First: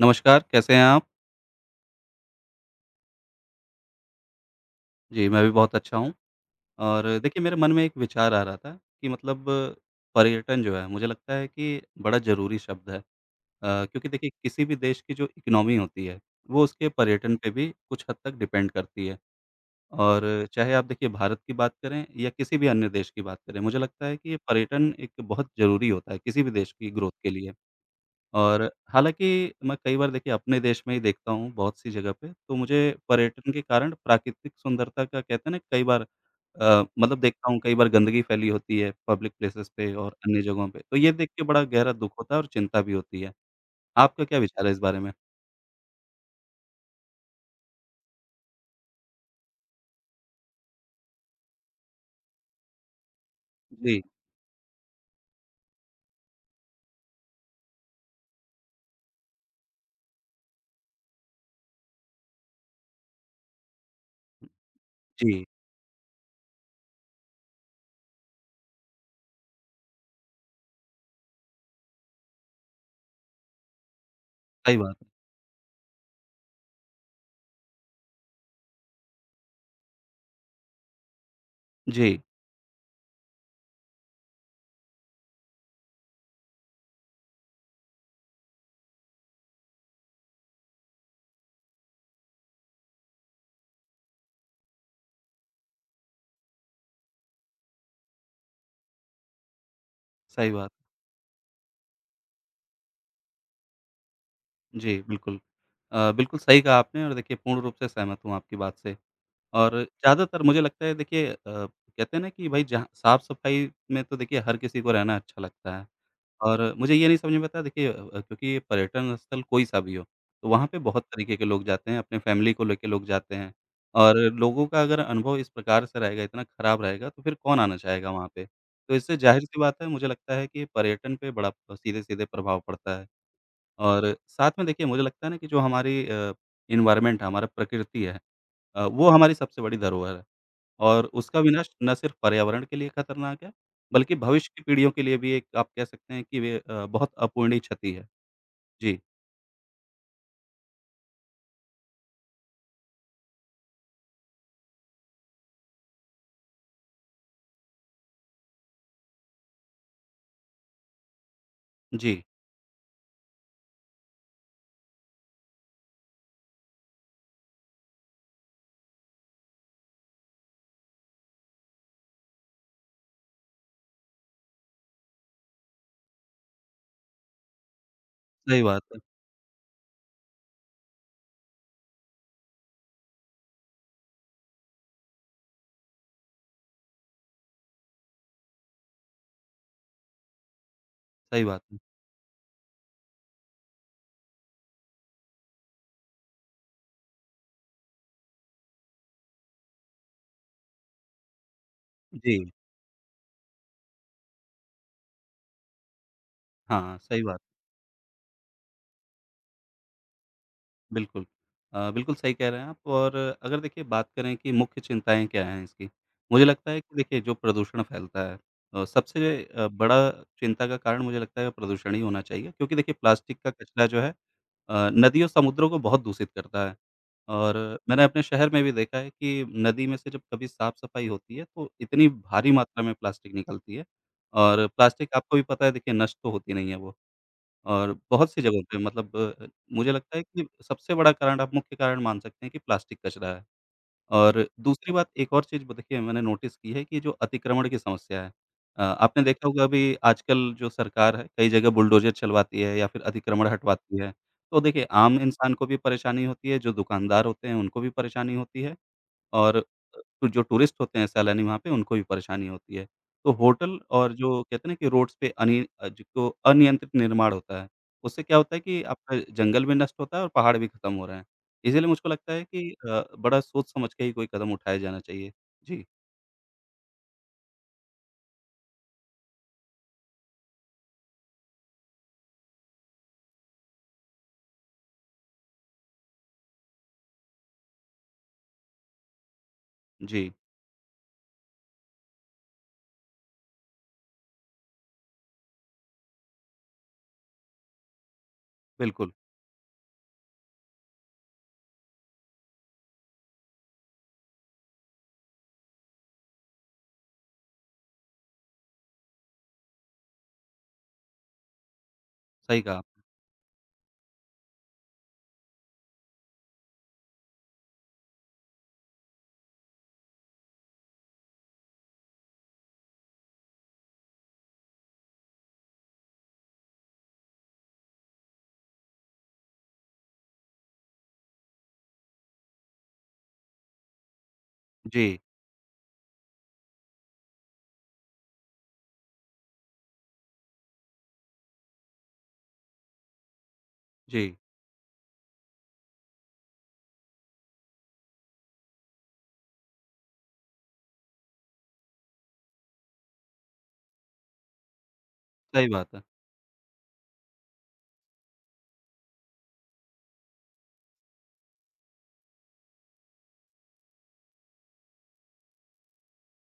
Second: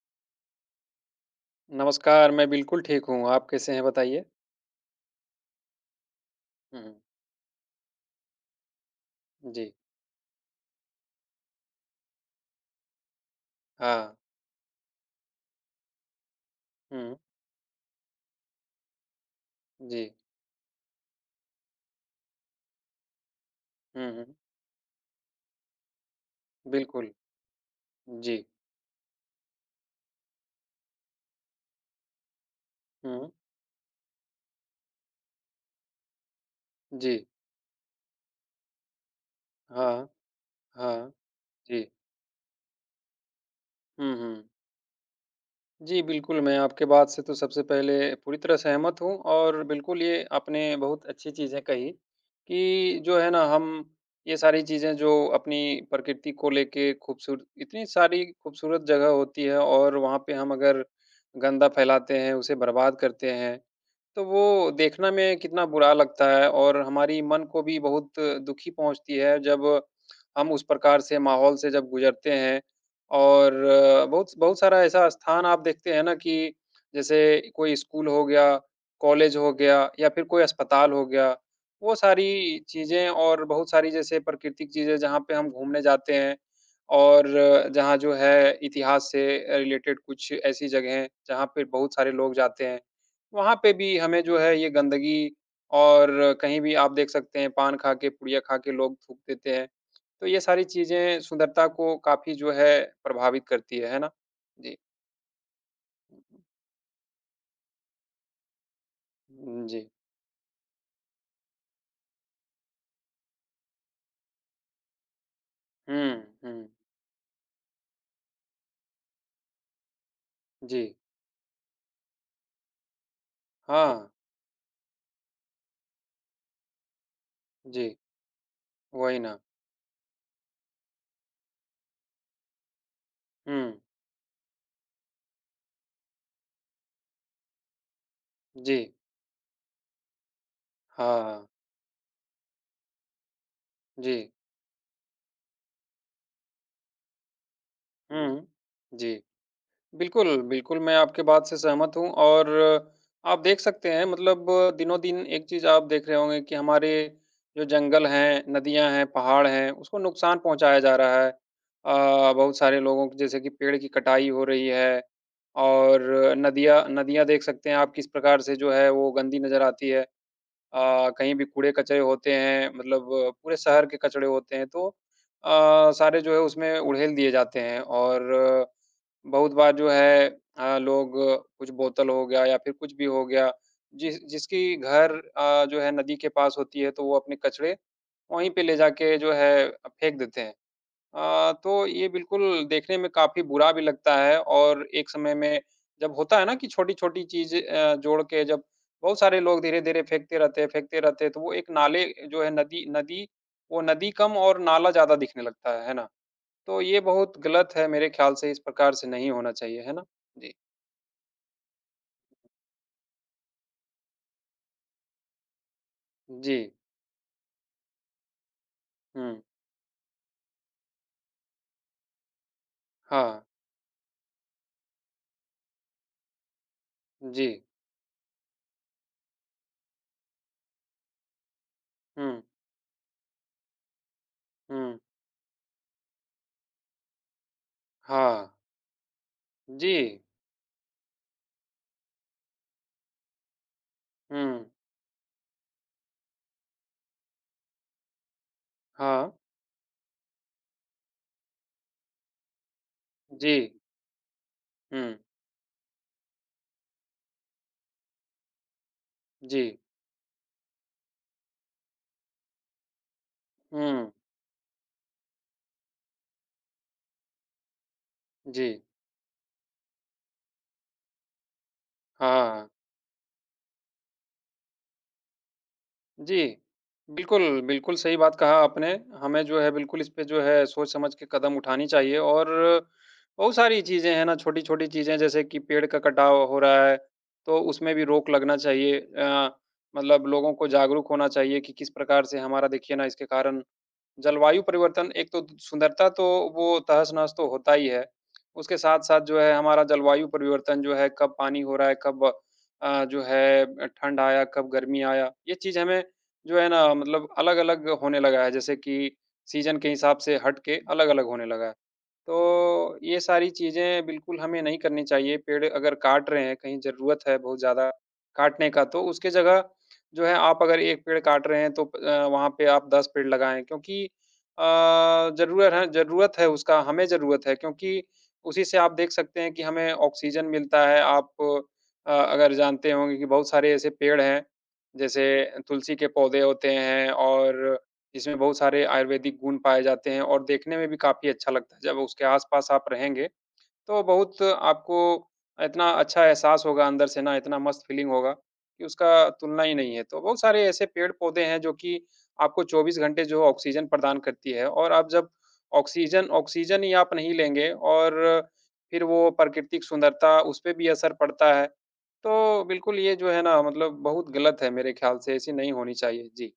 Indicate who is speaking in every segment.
Speaker 1: नमस्कार, कैसे हैं आप?
Speaker 2: नमस्कार, मैं बिल्कुल ठीक हूँ। आप कैसे हैं बताइए?
Speaker 1: जी, मैं भी बहुत अच्छा हूँ
Speaker 2: हुँ,
Speaker 1: और देखिए मेरे मन में एक विचार आ रहा था कि मतलब
Speaker 2: जी।
Speaker 1: पर्यटन जो है मुझे लगता है कि बड़ा ज़रूरी शब्द है। क्योंकि
Speaker 2: हाँ।
Speaker 1: देखिए किसी भी देश की जो इकोनॉमी होती है, वो उसके
Speaker 2: हुँ,
Speaker 1: पर्यटन पे भी कुछ हद तक डिपेंड करती है
Speaker 2: जी।
Speaker 1: और चाहे आप देखिए भारत की बात करें या किसी भी अन्य देश की बात करें, मुझे लगता
Speaker 2: हुँ,
Speaker 1: है कि
Speaker 2: हुँ,
Speaker 1: ये पर्यटन एक बहुत ज़रूरी होता है किसी भी देश की
Speaker 2: बिल्कुल।
Speaker 1: ग्रोथ के लिए।
Speaker 2: जी।
Speaker 1: और हालाँकि मैं कई बार देखिए अपने देश में ही देखता हूँ बहुत सी जगह पे, तो मुझे
Speaker 2: हुँ,
Speaker 1: पर्यटन के कारण प्राकृतिक सुंदरता का कहते हैं ना कई बार
Speaker 2: जी।
Speaker 1: मतलब देखता हूँ कई बार गंदगी फैली होती है पब्लिक प्लेसेस पे
Speaker 2: हाँ,
Speaker 1: और अन्य जगहों पे, तो
Speaker 2: हाँ,
Speaker 1: ये देख के बड़ा
Speaker 2: जी।
Speaker 1: गहरा दुःख होता है और चिंता भी होती है।
Speaker 2: हुँ,
Speaker 1: आपका क्या
Speaker 2: हुँ।
Speaker 1: विचार है इस बारे में?
Speaker 2: जी, बिल्कुल, मैं आपके बात से तो सबसे पहले पूरी तरह सहमत हूँ और बिल्कुल ये आपने बहुत अच्छी चीज़ें कही कि जो है ना हम
Speaker 1: जी,
Speaker 2: ये सारी चीज़ें जो अपनी प्रकृति को लेके खूबसूरत इतनी सारी खूबसूरत जगह होती है और वहाँ पे हम अगर गंदा फैलाते हैं, उसे बर्बाद करते हैं, तो वो देखना में
Speaker 1: जी,
Speaker 2: कितना बुरा लगता है और हमारी मन को भी बहुत दुखी पहुँचती है जब हम उस प्रकार से माहौल से जब गुज़रते हैं और बहुत बहुत
Speaker 1: सही
Speaker 2: सारा
Speaker 1: बात
Speaker 2: ऐसा
Speaker 1: है।
Speaker 2: स्थान आप देखते हैं ना कि जैसे कोई स्कूल हो गया, कॉलेज हो गया या फिर कोई अस्पताल हो गया। वो
Speaker 1: जी,
Speaker 2: सारी चीज़ें और बहुत सारी जैसे प्राकृतिक चीज़ें जहाँ पे हम घूमने जाते हैं और जहाँ जो है इतिहास से रिलेटेड कुछ ऐसी जगहें जहाँ पे बहुत सारे लोग जाते हैं। वहाँ पे भी हमें जो है ये गंदगी और कहीं भी आप देख सकते हैं पान खा के, पुड़िया खा के लोग थूक देते हैं। तो ये
Speaker 1: सही
Speaker 2: सारी
Speaker 1: बात।
Speaker 2: चीज़ें सुंदरता को काफ़ी जो है प्रभावित करती है ना? जी।
Speaker 1: है। जी, बिल्कुल। बिल्कुल सही कहा आपने और देखिए पूर्ण रूप से सहमत हूँ आपकी बात से।
Speaker 2: जी।
Speaker 1: और ज़्यादातर मुझे लगता है देखिए कहते हैं ना कि भाई जहाँ साफ-सफाई में तो देखिए हर किसी को रहना अच्छा लगता है
Speaker 2: हुँ, हुँ।
Speaker 1: और मुझे ये नहीं समझ में आता देखिए क्योंकि ये पर्यटन स्थल कोई-सा भी हो, तो वहाँ पे
Speaker 2: जी।
Speaker 1: बहुत तरीके के लोग जाते हैं, अपने फैमिली को लेके लोग जाते हैं
Speaker 2: हाँ,
Speaker 1: और लोगों का अगर अनुभव इस प्रकार से रहेगा, इतना खराब रहेगा तो फिर कौन आना
Speaker 2: जी।
Speaker 1: चाहेगा वहाँ पे? तो इससे
Speaker 2: वही ना।
Speaker 1: ज़ाहिर-सी बात है मुझे लगता है कि पर्यटन पे बड़ा सीधे-सीधे प्रभाव पड़ता है
Speaker 2: हुँ,
Speaker 1: और साथ में देखिए मुझे लगता है ना कि जो हमारी एनवायरनमेंट है, हमारा प्रकृति है
Speaker 2: जी।
Speaker 1: वो हमारी सबसे बड़ी धरोहर है। और उसका
Speaker 2: हाँ,
Speaker 1: विनाश ना सिर्फ पर्यावरण के लिए खतरनाक है,
Speaker 2: जी।
Speaker 1: बल्कि भविष्य की पीढ़ियों के लिए भी एक आप कह सकते हैं कि वे बहुत अपूरणीय क्षति है।
Speaker 2: हुँ,
Speaker 1: जी,
Speaker 2: जी। बिल्कुल, बिल्कुल, मैं आपकी बात से सहमत हूँ और आप देख सकते हैं मतलब दिनों-दिन एक चीज़ आप देख रहे होंगे कि हमारे जो जंगल हैं, नदियाँ हैं, पहाड़ हैं, उसको नुकसान पहुँचाया जा रहा है।
Speaker 1: जी,
Speaker 2: बहुत सारे लोगों को जैसे कि पेड़ की कटाई हो रही है और नदियाँ नदियाँ देख सकते हैं आप किस प्रकार से जो है वो गंदी नज़र आती है। कहीं भी कूड़े-कचरे होते हैं, मतलब पूरे शहर के कचड़े होते हैं, तो सारे जो है उसमें उड़ेल दिए जाते हैं और
Speaker 1: सही बात है,
Speaker 2: बहुत बार जो है लोग कुछ बोतल हो गया या फिर कुछ भी हो गया, जिसकी घर जो है नदी के पास होती है, तो वो अपने कचड़े वहीं पे ले जाके जो है फेंक देते हैं।
Speaker 1: सही बात है।
Speaker 2: तो ये बिल्कुल देखने में काफ़ी बुरा भी लगता है और एक समय में जब होता है ना कि छोटी-छोटी चीज़ें जोड़ के जब बहुत सारे लोग धीरे-धीरे फेंकते रहते हैं, तो वो एक नाले जो है
Speaker 1: जी,
Speaker 2: नदी नदी वो नदी कम और नाला ज़्यादा दिखने लगता है ना? तो
Speaker 1: हाँ,
Speaker 2: ये
Speaker 1: सही
Speaker 2: बहुत
Speaker 1: बात,
Speaker 2: गलत है मेरे ख्याल से इस प्रकार से नहीं होना चाहिए, है ना? जी।
Speaker 1: बिल्कुल। बिल्कुल सही कह रहे हैं आप और अगर देखिए बात करें कि मुख्य चिंताएँ क्या हैं इसकी, मुझे
Speaker 2: जी।
Speaker 1: लगता है कि देखिए जो प्रदूषण फैलता है
Speaker 2: हुँ।
Speaker 1: सबसे बड़ा चिंता का कारण मुझे लगता है प्रदूषण ही होना चाहिए क्योंकि देखिए प्लास्टिक
Speaker 2: हाँ।
Speaker 1: का कचरा जो है नदियों, समुद्रों को बहुत दूषित करता है।
Speaker 2: जी।
Speaker 1: और मैंने अपने शहर में भी देखा है कि नदी में से जब कभी साफ-सफाई होती है, तो इतनी
Speaker 2: हुँ,
Speaker 1: भारी मात्रा में प्लास्टिक निकलती है और
Speaker 2: हुँ।
Speaker 1: प्लास्टिक आपको भी पता है देखिए नष्ट तो होती नहीं है वो और बहुत सी
Speaker 2: हाँ।
Speaker 1: जगहों पे मतलब
Speaker 2: जी।
Speaker 1: मुझे लगता है कि सबसे बड़ा कारण आप मुख्य कारण मान सकते हैं कि प्लास्टिक कचरा है। और
Speaker 2: हुँ।
Speaker 1: दूसरी बात एक और चीज़ ब देखिए मैंने नोटिस की है कि जो अतिक्रमण की समस्या है। आपने
Speaker 2: हाँ।
Speaker 1: देखा होगा अभी आजकल जो सरकार है कई जगह बुलडोज़र चलवाती है या फिर अतिक्रमण
Speaker 2: जी।
Speaker 1: हटवाती है। तो देखिए
Speaker 2: हुँ।
Speaker 1: आम इंसान को भी परेशानी होती है, जो दुकानदार होते हैं उनको भी परेशानी होती है। और
Speaker 2: जी।
Speaker 1: जो टूरिस्ट होते हैं सैलानी वहाँ पे उनको भी परेशानी होती है। तो होटल
Speaker 2: हुँ।
Speaker 1: और जो कहते हैं ना कि रोड्स पे जिसको अनियंत्रित निर्माण होता है, उससे क्या होता है
Speaker 2: जी।
Speaker 1: कि आपका जंगल भी नष्ट होता है और पहाड़ भी खत्म हो रहे हैं। इसीलिए मुझको लगता है
Speaker 2: हाँ।
Speaker 1: कि बड़ा सोच समझ के ही कोई कदम उठाया जाना चाहिए। जी,
Speaker 2: जी, बिल्कुल, बिल्कुल सही बात कहा आपने। हमें जो है बिल्कुल इस पे जो है सोच-समझ के कदम उठानी चाहिए और बहुत सारी चीज़ें हैं ना, छोटी-छोटी चीज़ें जैसे कि पेड़ का कटाव हो रहा है, तो उसमें भी रोक लगना चाहिए। मतलब
Speaker 1: जी,
Speaker 2: लोगों को जागरूक होना चाहिए कि किस प्रकार से हमारा देखिए ना इसके कारण जलवायु परिवर्तन एक तो सुंदरता तो वो तहस-नहस तो होता ही है। उसके
Speaker 1: बिल्कुल,
Speaker 2: साथ-साथ जो है हमारा जलवायु परिवर्तन जो है कब पानी हो रहा है, कब जो है ठंड आया, कब गर्मी आया, ये चीज़ हमें जो है ना मतलब अलग-अलग होने लगा है जैसे कि सीज़न के हिसाब से हट के अलग-अलग होने लगा है।
Speaker 1: सही कहा। आप।
Speaker 2: तो ये सारी चीज़ें बिल्कुल हमें नहीं करनी चाहिए। पेड़ अगर काट रहे हैं, कहीं ज़रूरत है बहुत ज़्यादा काटने का तो उसके जगह जो है आप अगर 1 पेड़ काट रहे हैं तो वहाँ पे आप 10 पेड़ लगाएँ क्योंकि ज़रूरत है उसका, हमें ज़रूरत है क्योंकि उसी से आप देख सकते हैं कि हमें ऑक्सीजन मिलता है। आप अगर जानते होंगे कि बहुत सारे ऐसे पेड़ हैं,
Speaker 1: जी,
Speaker 2: जैसे तुलसी के पौधे होते हैं और इसमें बहुत सारे आयुर्वेदिक गुण पाए जाते हैं और देखने में भी काफ़ी अच्छा लगता है। जब उसके आस-पास आप रहेंगे तो
Speaker 1: जी,
Speaker 2: बहुत आपको इतना अच्छा एहसास होगा अंदर से ना, इतना मस्त फीलिंग होगा कि उसका तुलना ही नहीं है। तो बहुत सारे ऐसे पेड़-पौधे हैं जो कि आपको 24 घंटे जो ऑक्सीजन प्रदान करती है और आप जब
Speaker 1: सही बात है।
Speaker 2: ऑक्सीजन ऑक्सीजन ही आप नहीं लेंगे और फिर वो प्राकृतिक सुंदरता उस पे भी असर पड़ता है। तो बिल्कुल ये जो है ना मतलब बहुत गलत है मेरे ख्याल से, ऐसी नहीं होनी चाहिए। जी।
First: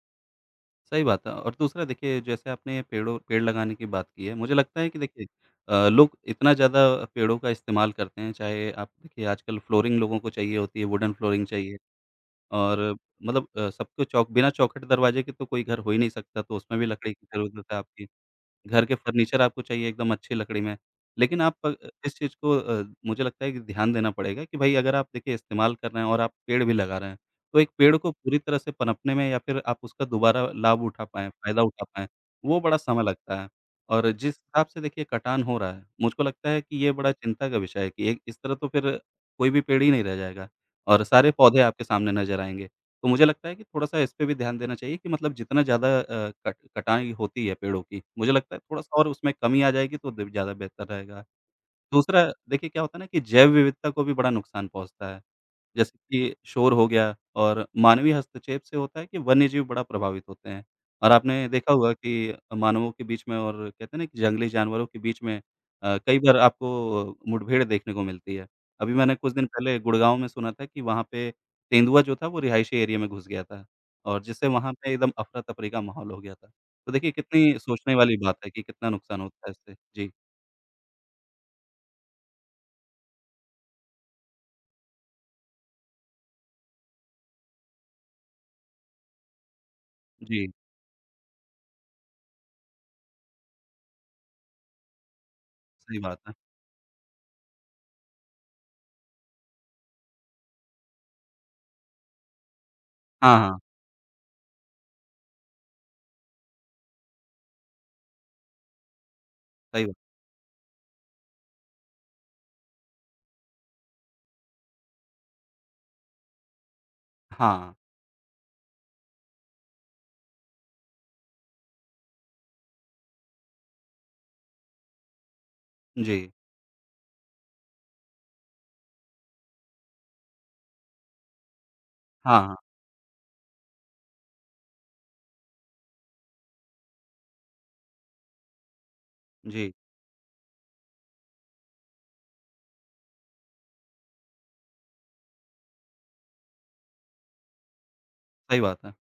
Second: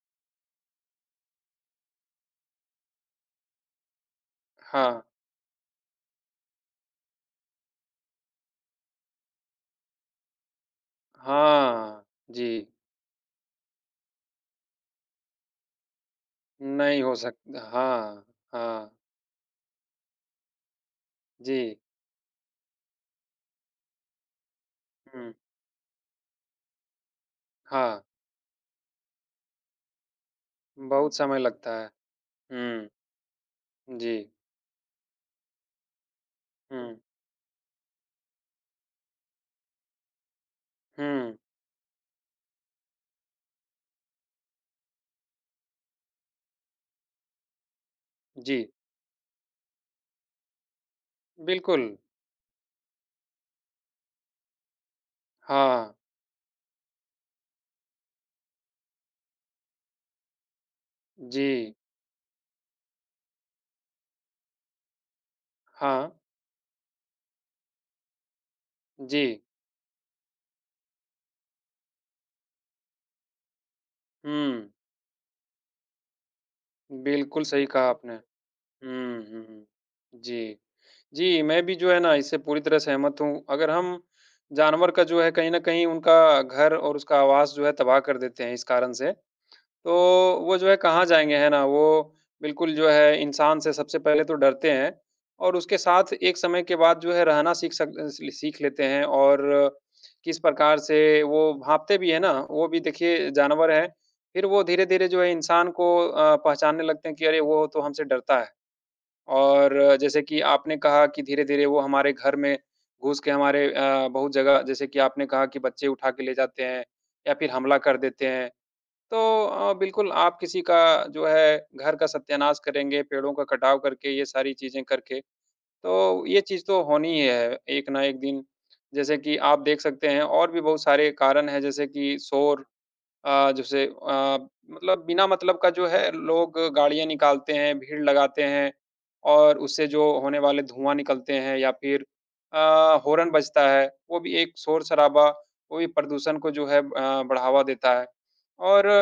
Speaker 1: सही बात है और दूसरा देखिए जैसे आपने पेड़ लगाने की बात की है, मुझे लगता है कि
Speaker 2: हाँ।
Speaker 1: देखिए लोग इतना ज़्यादा पेड़ों का इस्तेमाल करते हैं, चाहे आप देखिए आजकल फ्लोरिंग लोगों को चाहिए होती है, वुडन फ्लोरिंग चाहिए
Speaker 2: हाँ। जी।
Speaker 1: और मतलब सबको चौक बिना चौखट दरवाजे के तो कोई घर हो ही नहीं सकता, तो उसमें भी
Speaker 2: नहीं
Speaker 1: लकड़ी
Speaker 2: हो
Speaker 1: की
Speaker 2: सक
Speaker 1: ज़रूरत है आपकी।
Speaker 2: हाँ,
Speaker 1: घर
Speaker 2: हाँ।
Speaker 1: के फर्नीचर आपको चाहिए एकदम अच्छी लकड़ी में। लेकिन आप
Speaker 2: जी।
Speaker 1: इस चीज़ को मुझे लगता है कि ध्यान देना पड़ेगा कि भई अगर आप
Speaker 2: हुँ।
Speaker 1: देखिए इस्तेमाल कर रहे हैं और आप पेड़ भी लगा रहे हैं, तो एक पेड़
Speaker 2: हाँ।
Speaker 1: को पूरी तरह से पनपने में या फिर आप उसका दोबारा लाभ उठा
Speaker 2: बहुत
Speaker 1: पाएँ,
Speaker 2: समय
Speaker 1: फ़ायदा
Speaker 2: लगता है।
Speaker 1: उठा पाएँ, वो बड़ा
Speaker 2: हुँ,
Speaker 1: समय लगता है। और
Speaker 2: जी।
Speaker 1: जिस हिसाब से देखिए कटान हो रहा है, मुझको लगता है कि ये
Speaker 2: हुँ,
Speaker 1: बड़ा चिंता का विषय है कि एक इस तरह तो फिर कोई भी पेड़ ही नहीं रह जाएगा और सारे
Speaker 2: हुँ,
Speaker 1: पौधे आपके सामने नज़र आएँगे। तो मुझे लगता है कि थोड़ा-सा इस पे भी ध्यान देना चाहिए कि मतलब जितना ज़्यादा कट कटाई होती है पेड़ों की, मुझे लगता है
Speaker 2: जी,
Speaker 1: थोड़ा-सा और उसमें कमी आ जाएगी तो द ज़्यादा बेहतर रहेगा।
Speaker 2: बिल्कुल।
Speaker 1: दूसरा देखिए क्या होता है ना कि जैव विविधता को भी बड़ा नुकसान पहुँचता है।
Speaker 2: हाँ,
Speaker 1: जैसे कि शोर हो गया और मानवीय हस्तक्षेप से होता है कि वन्यजीव बड़ा प्रभावित होते हैं। और आपने देखा
Speaker 2: जी,
Speaker 1: होगा कि मानवों के बीच में और कहते हैं ना कि जंगली जानवरों के बीच में
Speaker 2: हाँ,
Speaker 1: कई बार आपको मुठभेड़ देखने को मिलती है। अभी मैंने
Speaker 2: जी।
Speaker 1: कुछ दिन पहले गुड़गाँव में सुना था कि वहाँ पे तेंदुआ जो था वो रिहायशी एरिया में घुस गया था और जिससे
Speaker 2: हुँ,
Speaker 1: वहाँ पे एकदम अफरा-तफरी का माहौल हो गया था। तो देखिए
Speaker 2: बिल्कुल
Speaker 1: कितनी
Speaker 2: सही कहा
Speaker 1: सोचने
Speaker 2: आपने।
Speaker 1: वाली बात है कि कितना
Speaker 2: हुँ,
Speaker 1: नुकसान होता है
Speaker 2: हुँ,
Speaker 1: इससे। जी,
Speaker 2: जी। जी, मैं भी जो है ना इससे पूरी तरह सहमत हूँ। अगर हम जानवर का जो है कहीं न कहीं उनका घर और उसका आवास जो है तबाह कर देते हैं इस कारण से तो
Speaker 1: जी,
Speaker 2: वो जो है कहाँ जाएँगे, है ना? वो बिल्कुल जो है इंसान से सबसे पहले तो डरते हैं और उसके
Speaker 1: सही
Speaker 2: साथ
Speaker 1: बात है।
Speaker 2: एक समय के बाद जो है रहना सीख सक अ, सी सीख लेते हैं और किस प्रकार से वो भाँपते भी हैं ना, वो भी देखिए
Speaker 1: हाँ, हाँ,
Speaker 2: जानवर हैं। फिर वो धीरे-धीरे जो है इंसान को पहचानने लगते हैं कि अरे! वो तो हमसे डरता है
Speaker 1: सही
Speaker 2: और
Speaker 1: बात
Speaker 2: जैसे कि आपने कहा कि धीरे-धीरे वो हमारे घर में घुस के हमारे बहुत जगह जैसे कि आपने कहा कि बच्चे उठा के ले जाते हैं या फिर
Speaker 1: हाँ,
Speaker 2: हमला कर देते हैं। तो बिल्कुल आप किसी का जो है घर का सत्यानाश करेंगे, पेड़ों का कटाव करके, ये सारी चीज़ें करके,
Speaker 1: जी।
Speaker 2: तो ये चीज़ तो होनी ही है एक ना एक दिन। जैसे कि आप देख सकते हैं और भी बहुत सारे कारण हैं जैसे कि
Speaker 1: हाँ, हाँ,
Speaker 2: शोर जैसे मतलब बिना मतलब का जो है लोग गाड़ियाँ निकालते हैं, भीड़ लगाते हैं और
Speaker 1: जी,
Speaker 2: उससे जो होने वाले धुआँ निकलते हैं या फिर अ, हॉर्न बजता है, वो भी एक शोर-शराबा, वो भी प्रदूषण को जो है बढ़ावा देता है
Speaker 1: सही बात
Speaker 2: और
Speaker 1: है।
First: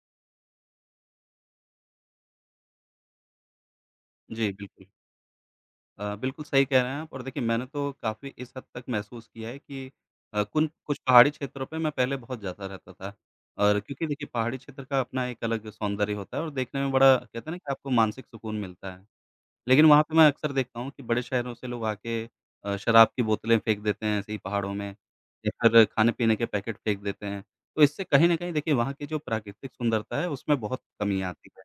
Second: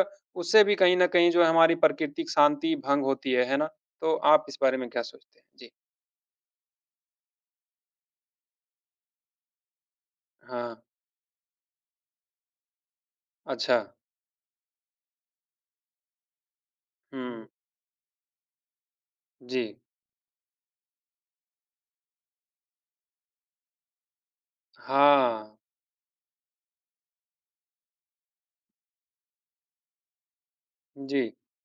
Speaker 2: उससे भी कहीं न कहीं जो है हमारी प्राकृतिक शांति भंग होती है ना? तो आप
Speaker 1: जी,
Speaker 2: इस बारे
Speaker 1: बिल्कुल।
Speaker 2: में क्या सोचते हैं? जी।
Speaker 1: बिल्कुल सही कह रहे हैं आप और देखिए मैंने तो काफ़ी इस हद तक महसूस किया है कि कुन
Speaker 2: हाँ,
Speaker 1: कुछ पहाड़ी क्षेत्रों पे मैं पहले बहुत जाता रहता था
Speaker 2: अच्छा।
Speaker 1: और क्योंकि देखिए पहाड़ी क्षेत्र का अपना एक अलग सौंदर्य होता है और देखने में बड़ा कहते
Speaker 2: हुँ,
Speaker 1: हैं ना कि आपको मानसिक सुकून मिलता है।
Speaker 2: जी।
Speaker 1: लेकिन वहाँ पे मैं अक्सर देखता हूँ कि बड़े शहरों से लोग आके शराब की बोतलें फेंक देते हैं ऐसे ही पहाड़ों में
Speaker 2: हाँ,
Speaker 1: या फिर खाने-पीने के पैकेट फेंक देते हैं। तो इससे कहीं न कहीं देखिए वहाँ की जो प्राकृतिक सुंदरता है उसमें बहुत
Speaker 2: जी,
Speaker 1: कमी आती है।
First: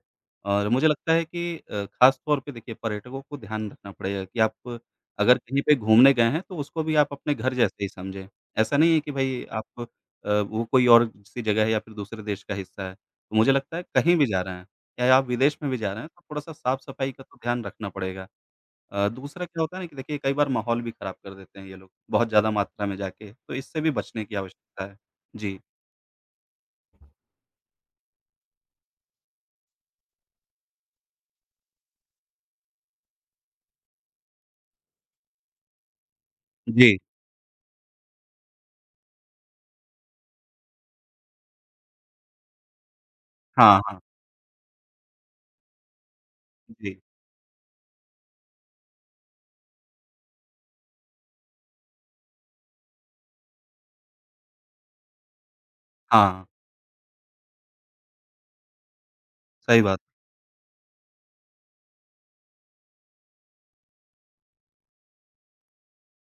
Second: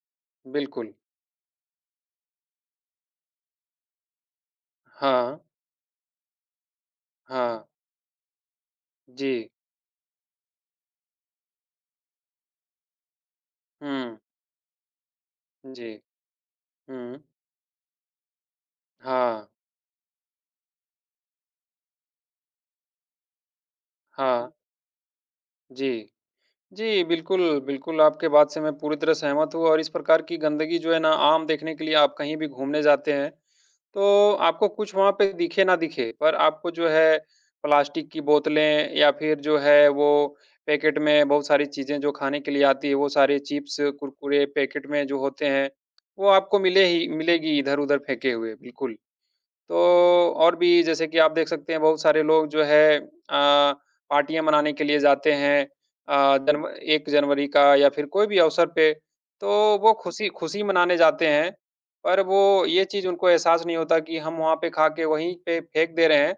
Speaker 1: और मुझे
Speaker 2: बिल्कुल।
Speaker 1: लगता है कि ख़ास तौर पे देखिए पर्यटकों को ध्यान रखना पड़ेगा कि आप
Speaker 2: हाँ,
Speaker 1: अगर कहीं पे घूमने गए हैं तो उसको भी आप अपने घर
Speaker 2: हाँ,
Speaker 1: जैसे ही समझें। ऐसा नहीं है कि भई
Speaker 2: जी,
Speaker 1: आप वो कोई और सी जगह है या फिर दूसरे देश का हिस्सा है। तो मुझे लगता है कहीं
Speaker 2: हुँ।
Speaker 1: भी जा रहे हैं या आप विदेश में भी
Speaker 2: जी।
Speaker 1: जा रहे हैं तो थोड़ा-सा साफ-सफाई
Speaker 2: हुँ।
Speaker 1: का तो ध्यान रखना पड़ेगा। दूसरा
Speaker 2: हाँ,
Speaker 1: क्या होता है ना कि देखिए कई बार माहौल भी खराब कर देते हैं ये लोग, बहुत ज़्यादा मात्रा में जाके, तो इससे भी बचने की
Speaker 2: हाँ। हुँ।
Speaker 1: आवश्यकता है। जी।
Speaker 2: जी। जी, बिल्कुल, बिल्कुल आपके बात से मैं पूरी तरह सहमत हूँ और इस प्रकार की गंदगी जो है ना आम देखने के लिए आप कहीं भी घूमने जाते हैं, तो आपको कुछ वहाँ पे दिखे ना दिखे, पर आपको जो
Speaker 1: जी।
Speaker 2: है प्लास्टिक की बोतलें या फिर जो है वो पैकेट में बहुत सारी चीज़ें जो खाने के लिए आती है, वो सारे चिप्स,
Speaker 1: हाँ, हाँ।
Speaker 2: कुरकुरे पैकेट में जो होते हैं, वो आपको मिले
Speaker 1: जी।
Speaker 2: ही मिलेगी इधर-उधर फेंके हुए, बिल्कुल। तो और भी जैसे कि आप देख सकते हैं बहुत सारे लोग जो है पार्टियाँ मनाने के लिए जाते हैं अ,
Speaker 1: हाँ,
Speaker 2: जनव 1 जनवरी का या फिर कोई भी अवसर पे, तो
Speaker 1: सही
Speaker 2: वो
Speaker 1: बात।
Speaker 2: खुशी खुशी मनाने जाते हैं, पर वो ये चीज़ उनको एहसास नहीं होता कि हम वहाँ पे खा के वहीं पे फेंक दे रहे हैं।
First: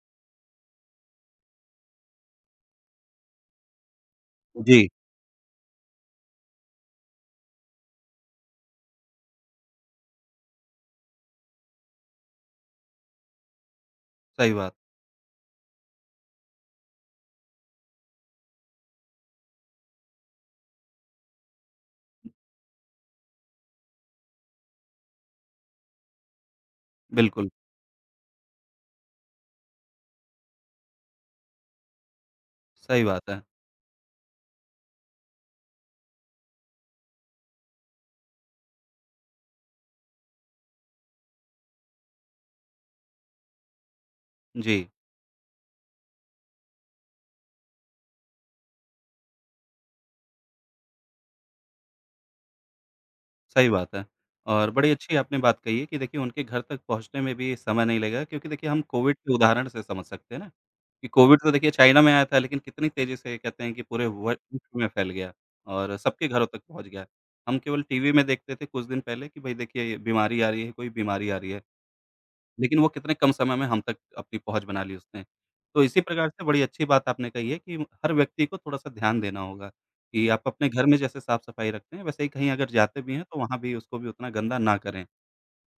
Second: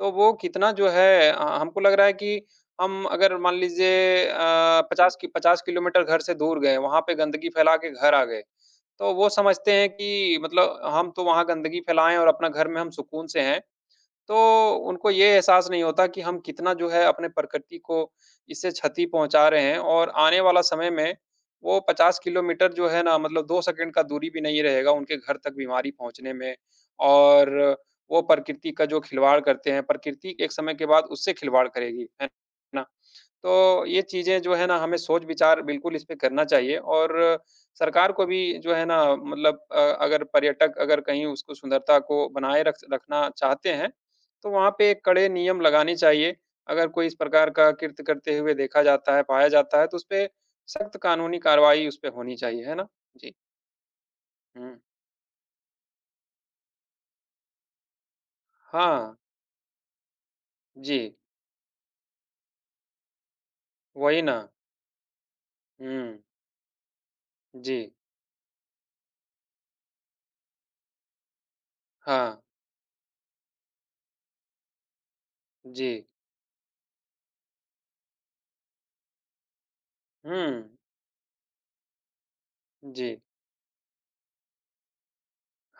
Speaker 2: तो वो कितना जो है हमको लग रहा है कि हम अगर मान लीजिए
Speaker 1: जी।
Speaker 2: 50 किलोमीटर घर से दूर गए, वहाँ पे गंदगी फैला के घर आ गए, तो वो समझते हैं कि मतलब हम तो वहाँ गंदगी फैलाएँ और अपना घर में हम सुकून से हैं।
Speaker 1: सही बात।
Speaker 2: तो उनको ये एहसास नहीं होता कि हम कितना जो है अपने प्रकृति को इससे क्षति पहुँचा रहे हैं और आने वाला समय में वो 50 किलोमीटर जो है ना मतलब 2 सेकंड का दूरी भी नहीं रहेगा उनके घर तक बीमारी पहुँचने में और
Speaker 1: बिल्कुल,
Speaker 2: वो प्रकृति का जो खिलवाड़ करते हैं, प्रकृति एक समय के बाद उससे खिलवाड़ करेगी, है ना?
Speaker 1: सही बात है।
Speaker 2: तो ये चीज़ें जो है ना हमें सोच-विचार बिल्कुल इस पे करना चाहिए और सरकार को भी जो है ना मतलब अगर पर्यटक अगर कहीं उसको सुंदरता को बनाए रख रखना चाहते हैं, तो वहाँ
Speaker 1: जी।
Speaker 2: पे कड़े नियम लगाने चाहिए। अगर कोई इस प्रकार का कृत्य करते हुए देखा जाता है, पाया जाता है तो उसपे सख्त कानूनी कार्रवाई उस पे होनी चाहिए, है ना? जी।
Speaker 1: सही बात है।
Speaker 2: हुँ।
Speaker 1: और बड़ी अच्छी आपने बात कही है कि देखिए उनके घर तक पहुँचने में भी समय नहीं लगा क्योंकि देखिए हम
Speaker 2: हाँ।
Speaker 1: कोविड के उदाहरण से समझ सकते हैं ना,
Speaker 2: जी,
Speaker 1: कि कोविड तो देखिए चाइना में आया था लेकिन कितनी तेज़ी से कहते हैं कि पूरे
Speaker 2: वही ना।
Speaker 1: वर्ल्ड विश्व में फैल गया और
Speaker 2: हुँ।
Speaker 1: सबके घरों तक पहुँच गया। हम
Speaker 2: जी।
Speaker 1: केवल टीवी में देखते थे कुछ दिन पहले कि भई देखिए ये बीमारी आ रही है, कोई बीमारी आ रही है।
Speaker 2: हाँ।
Speaker 1: लेकिन वो कितने कम समय में हम तक अपनी पहुँच बना ली उसने। तो
Speaker 2: जी।
Speaker 1: इसी प्रकार से बड़ी अच्छी बात आपने कही है कि हर व्यक्ति को थोड़ा-सा ध्यान देना होगा कि आप अपने
Speaker 2: हुँ।
Speaker 1: घर में जैसे साफ-सफाई रखते हैं, वैसे ही कहीं अगर जाते
Speaker 2: जी।
Speaker 1: भी हैं तो वहाँ भी उसको भी उतना गंदा ना करें।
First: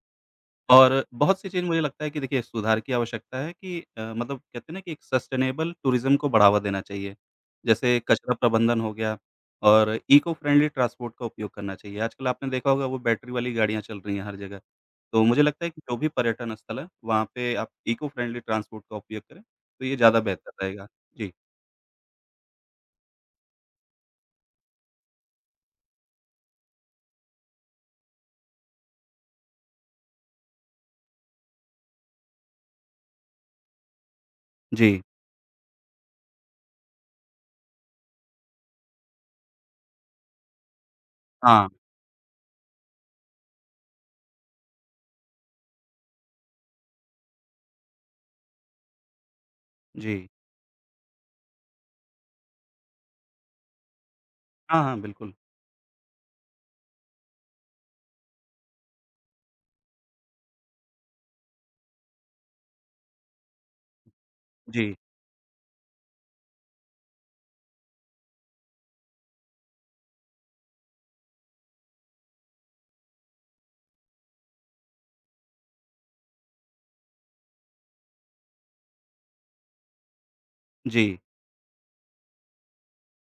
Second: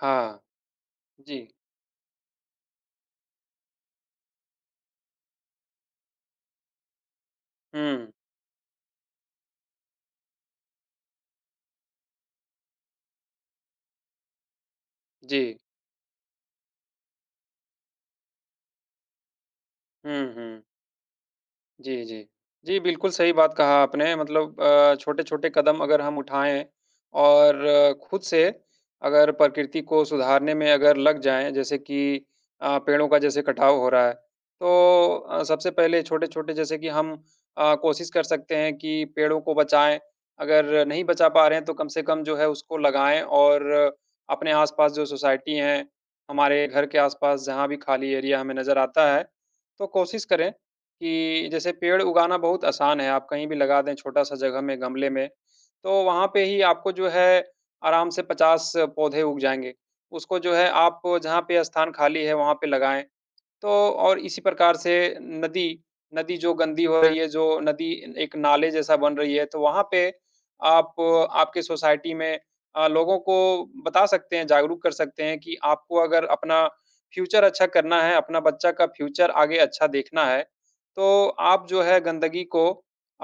Speaker 2: हाँ।
Speaker 1: और बहुत
Speaker 2: जी।
Speaker 1: सी चीज़ मुझे लगता है कि देखिए सुधार की आवश्यकता है कि मतलब कहते हैं ना कि एक सस्टेनेबल टूरिज़्म को बढ़ावा देना चाहिए। जैसे
Speaker 2: हुँ।
Speaker 1: कचरा प्रबंधन हो गया और इको फ्रेंडली ट्रांसपोर्ट का उपयोग करना चाहिए। आजकल आपने देखा होगा वो बैटरी वाली गाड़ियाँ चल रही हैं हर जगह। तो
Speaker 2: जी।
Speaker 1: मुझे लगता है कि जो भी पर्यटन स्थल है वहाँ पे आप इको फ्रेंडली ट्रांसपोर्ट का उपयोग करें, तो ये ज़्यादा
Speaker 2: हुँ,
Speaker 1: बेहतर
Speaker 2: हुँ।
Speaker 1: रहेगा। जी,
Speaker 2: जी, जी। जी, बिल्कुल सही बात कहा आपने मतलब छोटे-छोटे कदम अगर हम उठाएँ और खुद से अगर प्रकृति को सुधारने में अगर लग जाएँ, जैसे कि पेड़ों का जैसे कटाव हो रहा है,
Speaker 1: जी।
Speaker 2: तो सबसे पहले छोटे-छोटे जैसे कि हम कोशिश कर सकते हैं कि पेड़ों को बचाएँ। अगर नहीं बचा पा रहे हैं,
Speaker 1: हाँ,
Speaker 2: तो कम से कम जो है उसको लगाएँ और अपने आस-पास जो सोसाइटी हैं, हमारे घर के आस-पास जहाँ भी खाली एरिया हमें नज़र आता है, तो कोशिश
Speaker 1: जी।
Speaker 2: करें कि जैसे पेड़ उगाना बहुत आसान है, आप कहीं भी लगा दें छोटा-सा जगह में,
Speaker 1: हाँ, हाँ,
Speaker 2: गमले में,
Speaker 1: बिल्कुल।
Speaker 2: तो वहाँ पे ही आपको जो है आराम से 50 पौधे उग जाएँगे। उसको जो है आप जहाँ पे स्थान खाली है, वहाँ पे लगाएँ तो और इसी प्रकार से
Speaker 1: जी,
Speaker 2: नदी नदी जो गंदी हो रही है, जो नदी एक नाले जैसा बन रही है, तो वहाँ पे आप आपके सोसाइटी में लोगों को बता सकते हैं, जागरूक कर सकते हैं कि आपको अगर अपना फ्यूचर अच्छा करना है, अपना बच्चा का फ्यूचर आगे अच्छा देखना है,
Speaker 1: जी,
Speaker 2: तो आप जो है गंदगी को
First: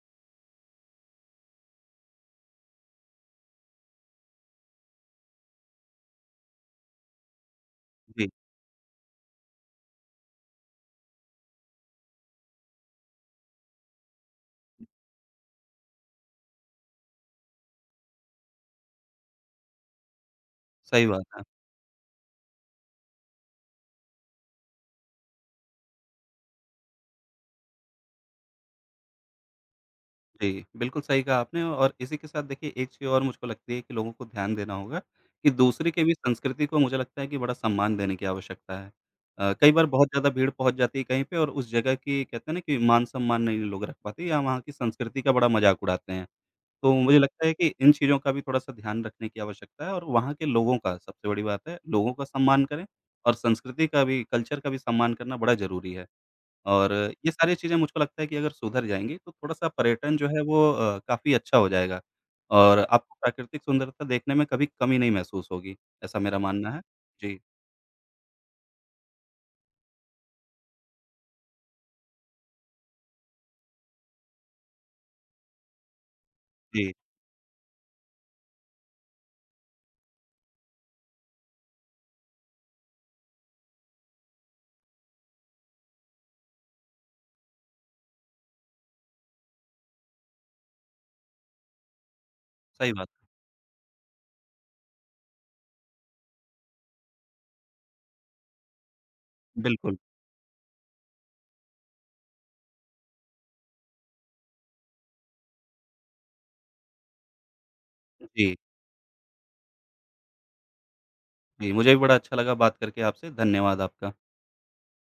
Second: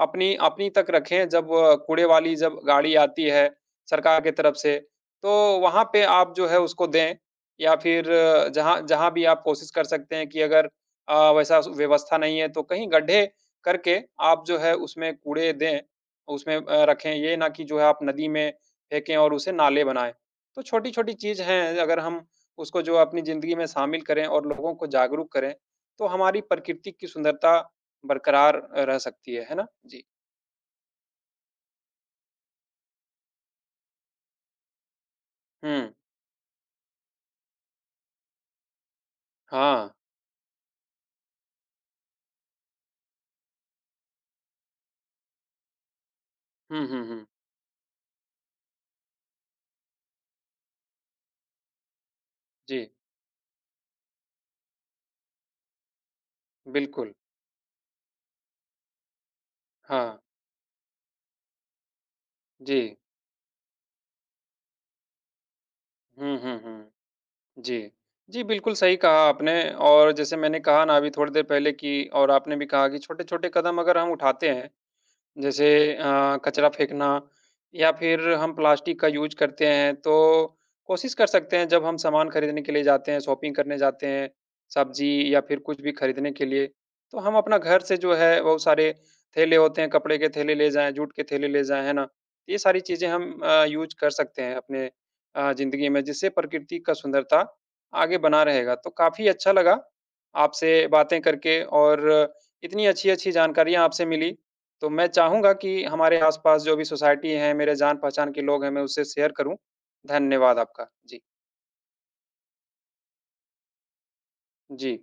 Speaker 2: अपनी अपनी तक रखें। जब कूड़े वाली जब गाड़ी आती है सरकार की तरफ से, तो वहाँ पे आप जो है उसको दें। या फिर
Speaker 1: जी।
Speaker 2: जहाँ जहाँ भी आप कोशिश कर सकते हैं कि अगर व्यवस्था नहीं है तो कहीं गड्ढे करके आप जो है उसमें कूड़े दें, उसमें रखें। ये ना कि जो है आप नदी में फेंकें और उसे नाले बनाएँ। तो
Speaker 1: सही
Speaker 2: छोटी-छोटी
Speaker 1: बात
Speaker 2: चीज़
Speaker 1: है।
Speaker 2: हैं अगर हम उसको जो अपनी ज़िंदगी में शामिल करें और लोगों को जागरूक करें, तो हमारी प्रकृति की सुंदरता बरकरार रह सकती है ना? जी।
Speaker 1: जी, बिल्कुल सही कहा आपने और इसी के साथ देखिए एक चीज़ और मुझको लगती है कि लोगों को ध्यान देना होगा कि दूसरे
Speaker 2: हुँ,
Speaker 1: के भी संस्कृति को मुझे लगता है कि बड़ा सम्मान देने की आवश्यकता है। कई बार
Speaker 2: हाँ।
Speaker 1: बहुत ज़्यादा भीड़ पहुँच जाती है कहीं पे और उस जगह की कहते हैं ना कि मान-सम्मान नहीं लोग रख पाते या वहाँ की संस्कृति का बड़ा मज़ाक उड़ाते हैं।
Speaker 2: हुँ,
Speaker 1: तो
Speaker 2: हुँ,
Speaker 1: मुझे
Speaker 2: हुँ।
Speaker 1: लगता है कि इन चीज़ों का भी थोड़ा-सा ध्यान रखने की आवश्यकता है और वहाँ के लोगों का सबसे बड़ी बात है, लोगों का सम्मान करें
Speaker 2: जी,
Speaker 1: और संस्कृति का भी, कल्चर का भी सम्मान करना बड़ा ज़रूरी है। और
Speaker 2: बिल्कुल।
Speaker 1: ये सारी चीज़ें मुझको लगता है कि अगर सुधर जाएँगी तो थोड़ा-सा
Speaker 2: हाँ,
Speaker 1: पर्यटन जो है वो काफ़ी अच्छा हो जाएगा
Speaker 2: जी।
Speaker 1: और आपको प्राकृतिक सुंदरता देखने में कभी कमी नहीं महसूस होगी, ऐसा
Speaker 2: हुँ,
Speaker 1: मेरा
Speaker 2: हुँ,
Speaker 1: मानना है।
Speaker 2: हुँ।
Speaker 1: जी,
Speaker 2: जी। जी, बिल्कुल सही कहा आपने और जैसे मैंने कहा ना अभी थोड़ी देर पहले कि और आपने भी कहा कि छोटे-छोटे कदम अगर हम उठाते हैं, जैसे कचरा
Speaker 1: जी,
Speaker 2: फेंकना या फिर हम प्लास्टिक का यूज़ करते हैं, तो कोशिश कर सकते हैं जब हम सामान खरीदने के लिए जाते हैं, शॉपिंग करने जाते हैं, सब्ज़ी या फिर कुछ भी खरीदने के लिए, तो हम अपना घर से जो है बहुत सारे थैले होते हैं, कपड़े के थैले ले जाएँ, जूट के थैले ले जाएँ, है ना? तो ये सारी
Speaker 1: सही बात
Speaker 2: चीज़ें हम यूज़ कर सकते हैं अपने ज़िंदगी में, जिससे प्रकृति का सुंदरता आगे बना रहेगा। तो काफ़ी अच्छा
Speaker 1: है।
Speaker 2: लगा
Speaker 1: बिल्कुल।
Speaker 2: आपसे बातें करके और इतनी अच्छी-अच्छी जानकारियाँ आपसे मिली। तो मैं चाहूँगा कि हमारे आस-पास जो भी सोसाइटी है, मेरे जान-पहचान के
Speaker 1: जी,
Speaker 2: लोग हैं, मैं उससे शेयर करूँ। धन्यवाद आपका। जी,
Speaker 1: जी, मुझे भी बड़ा अच्छा लगा बात करके आपसे, धन्यवाद आपका।
Speaker 2: जी।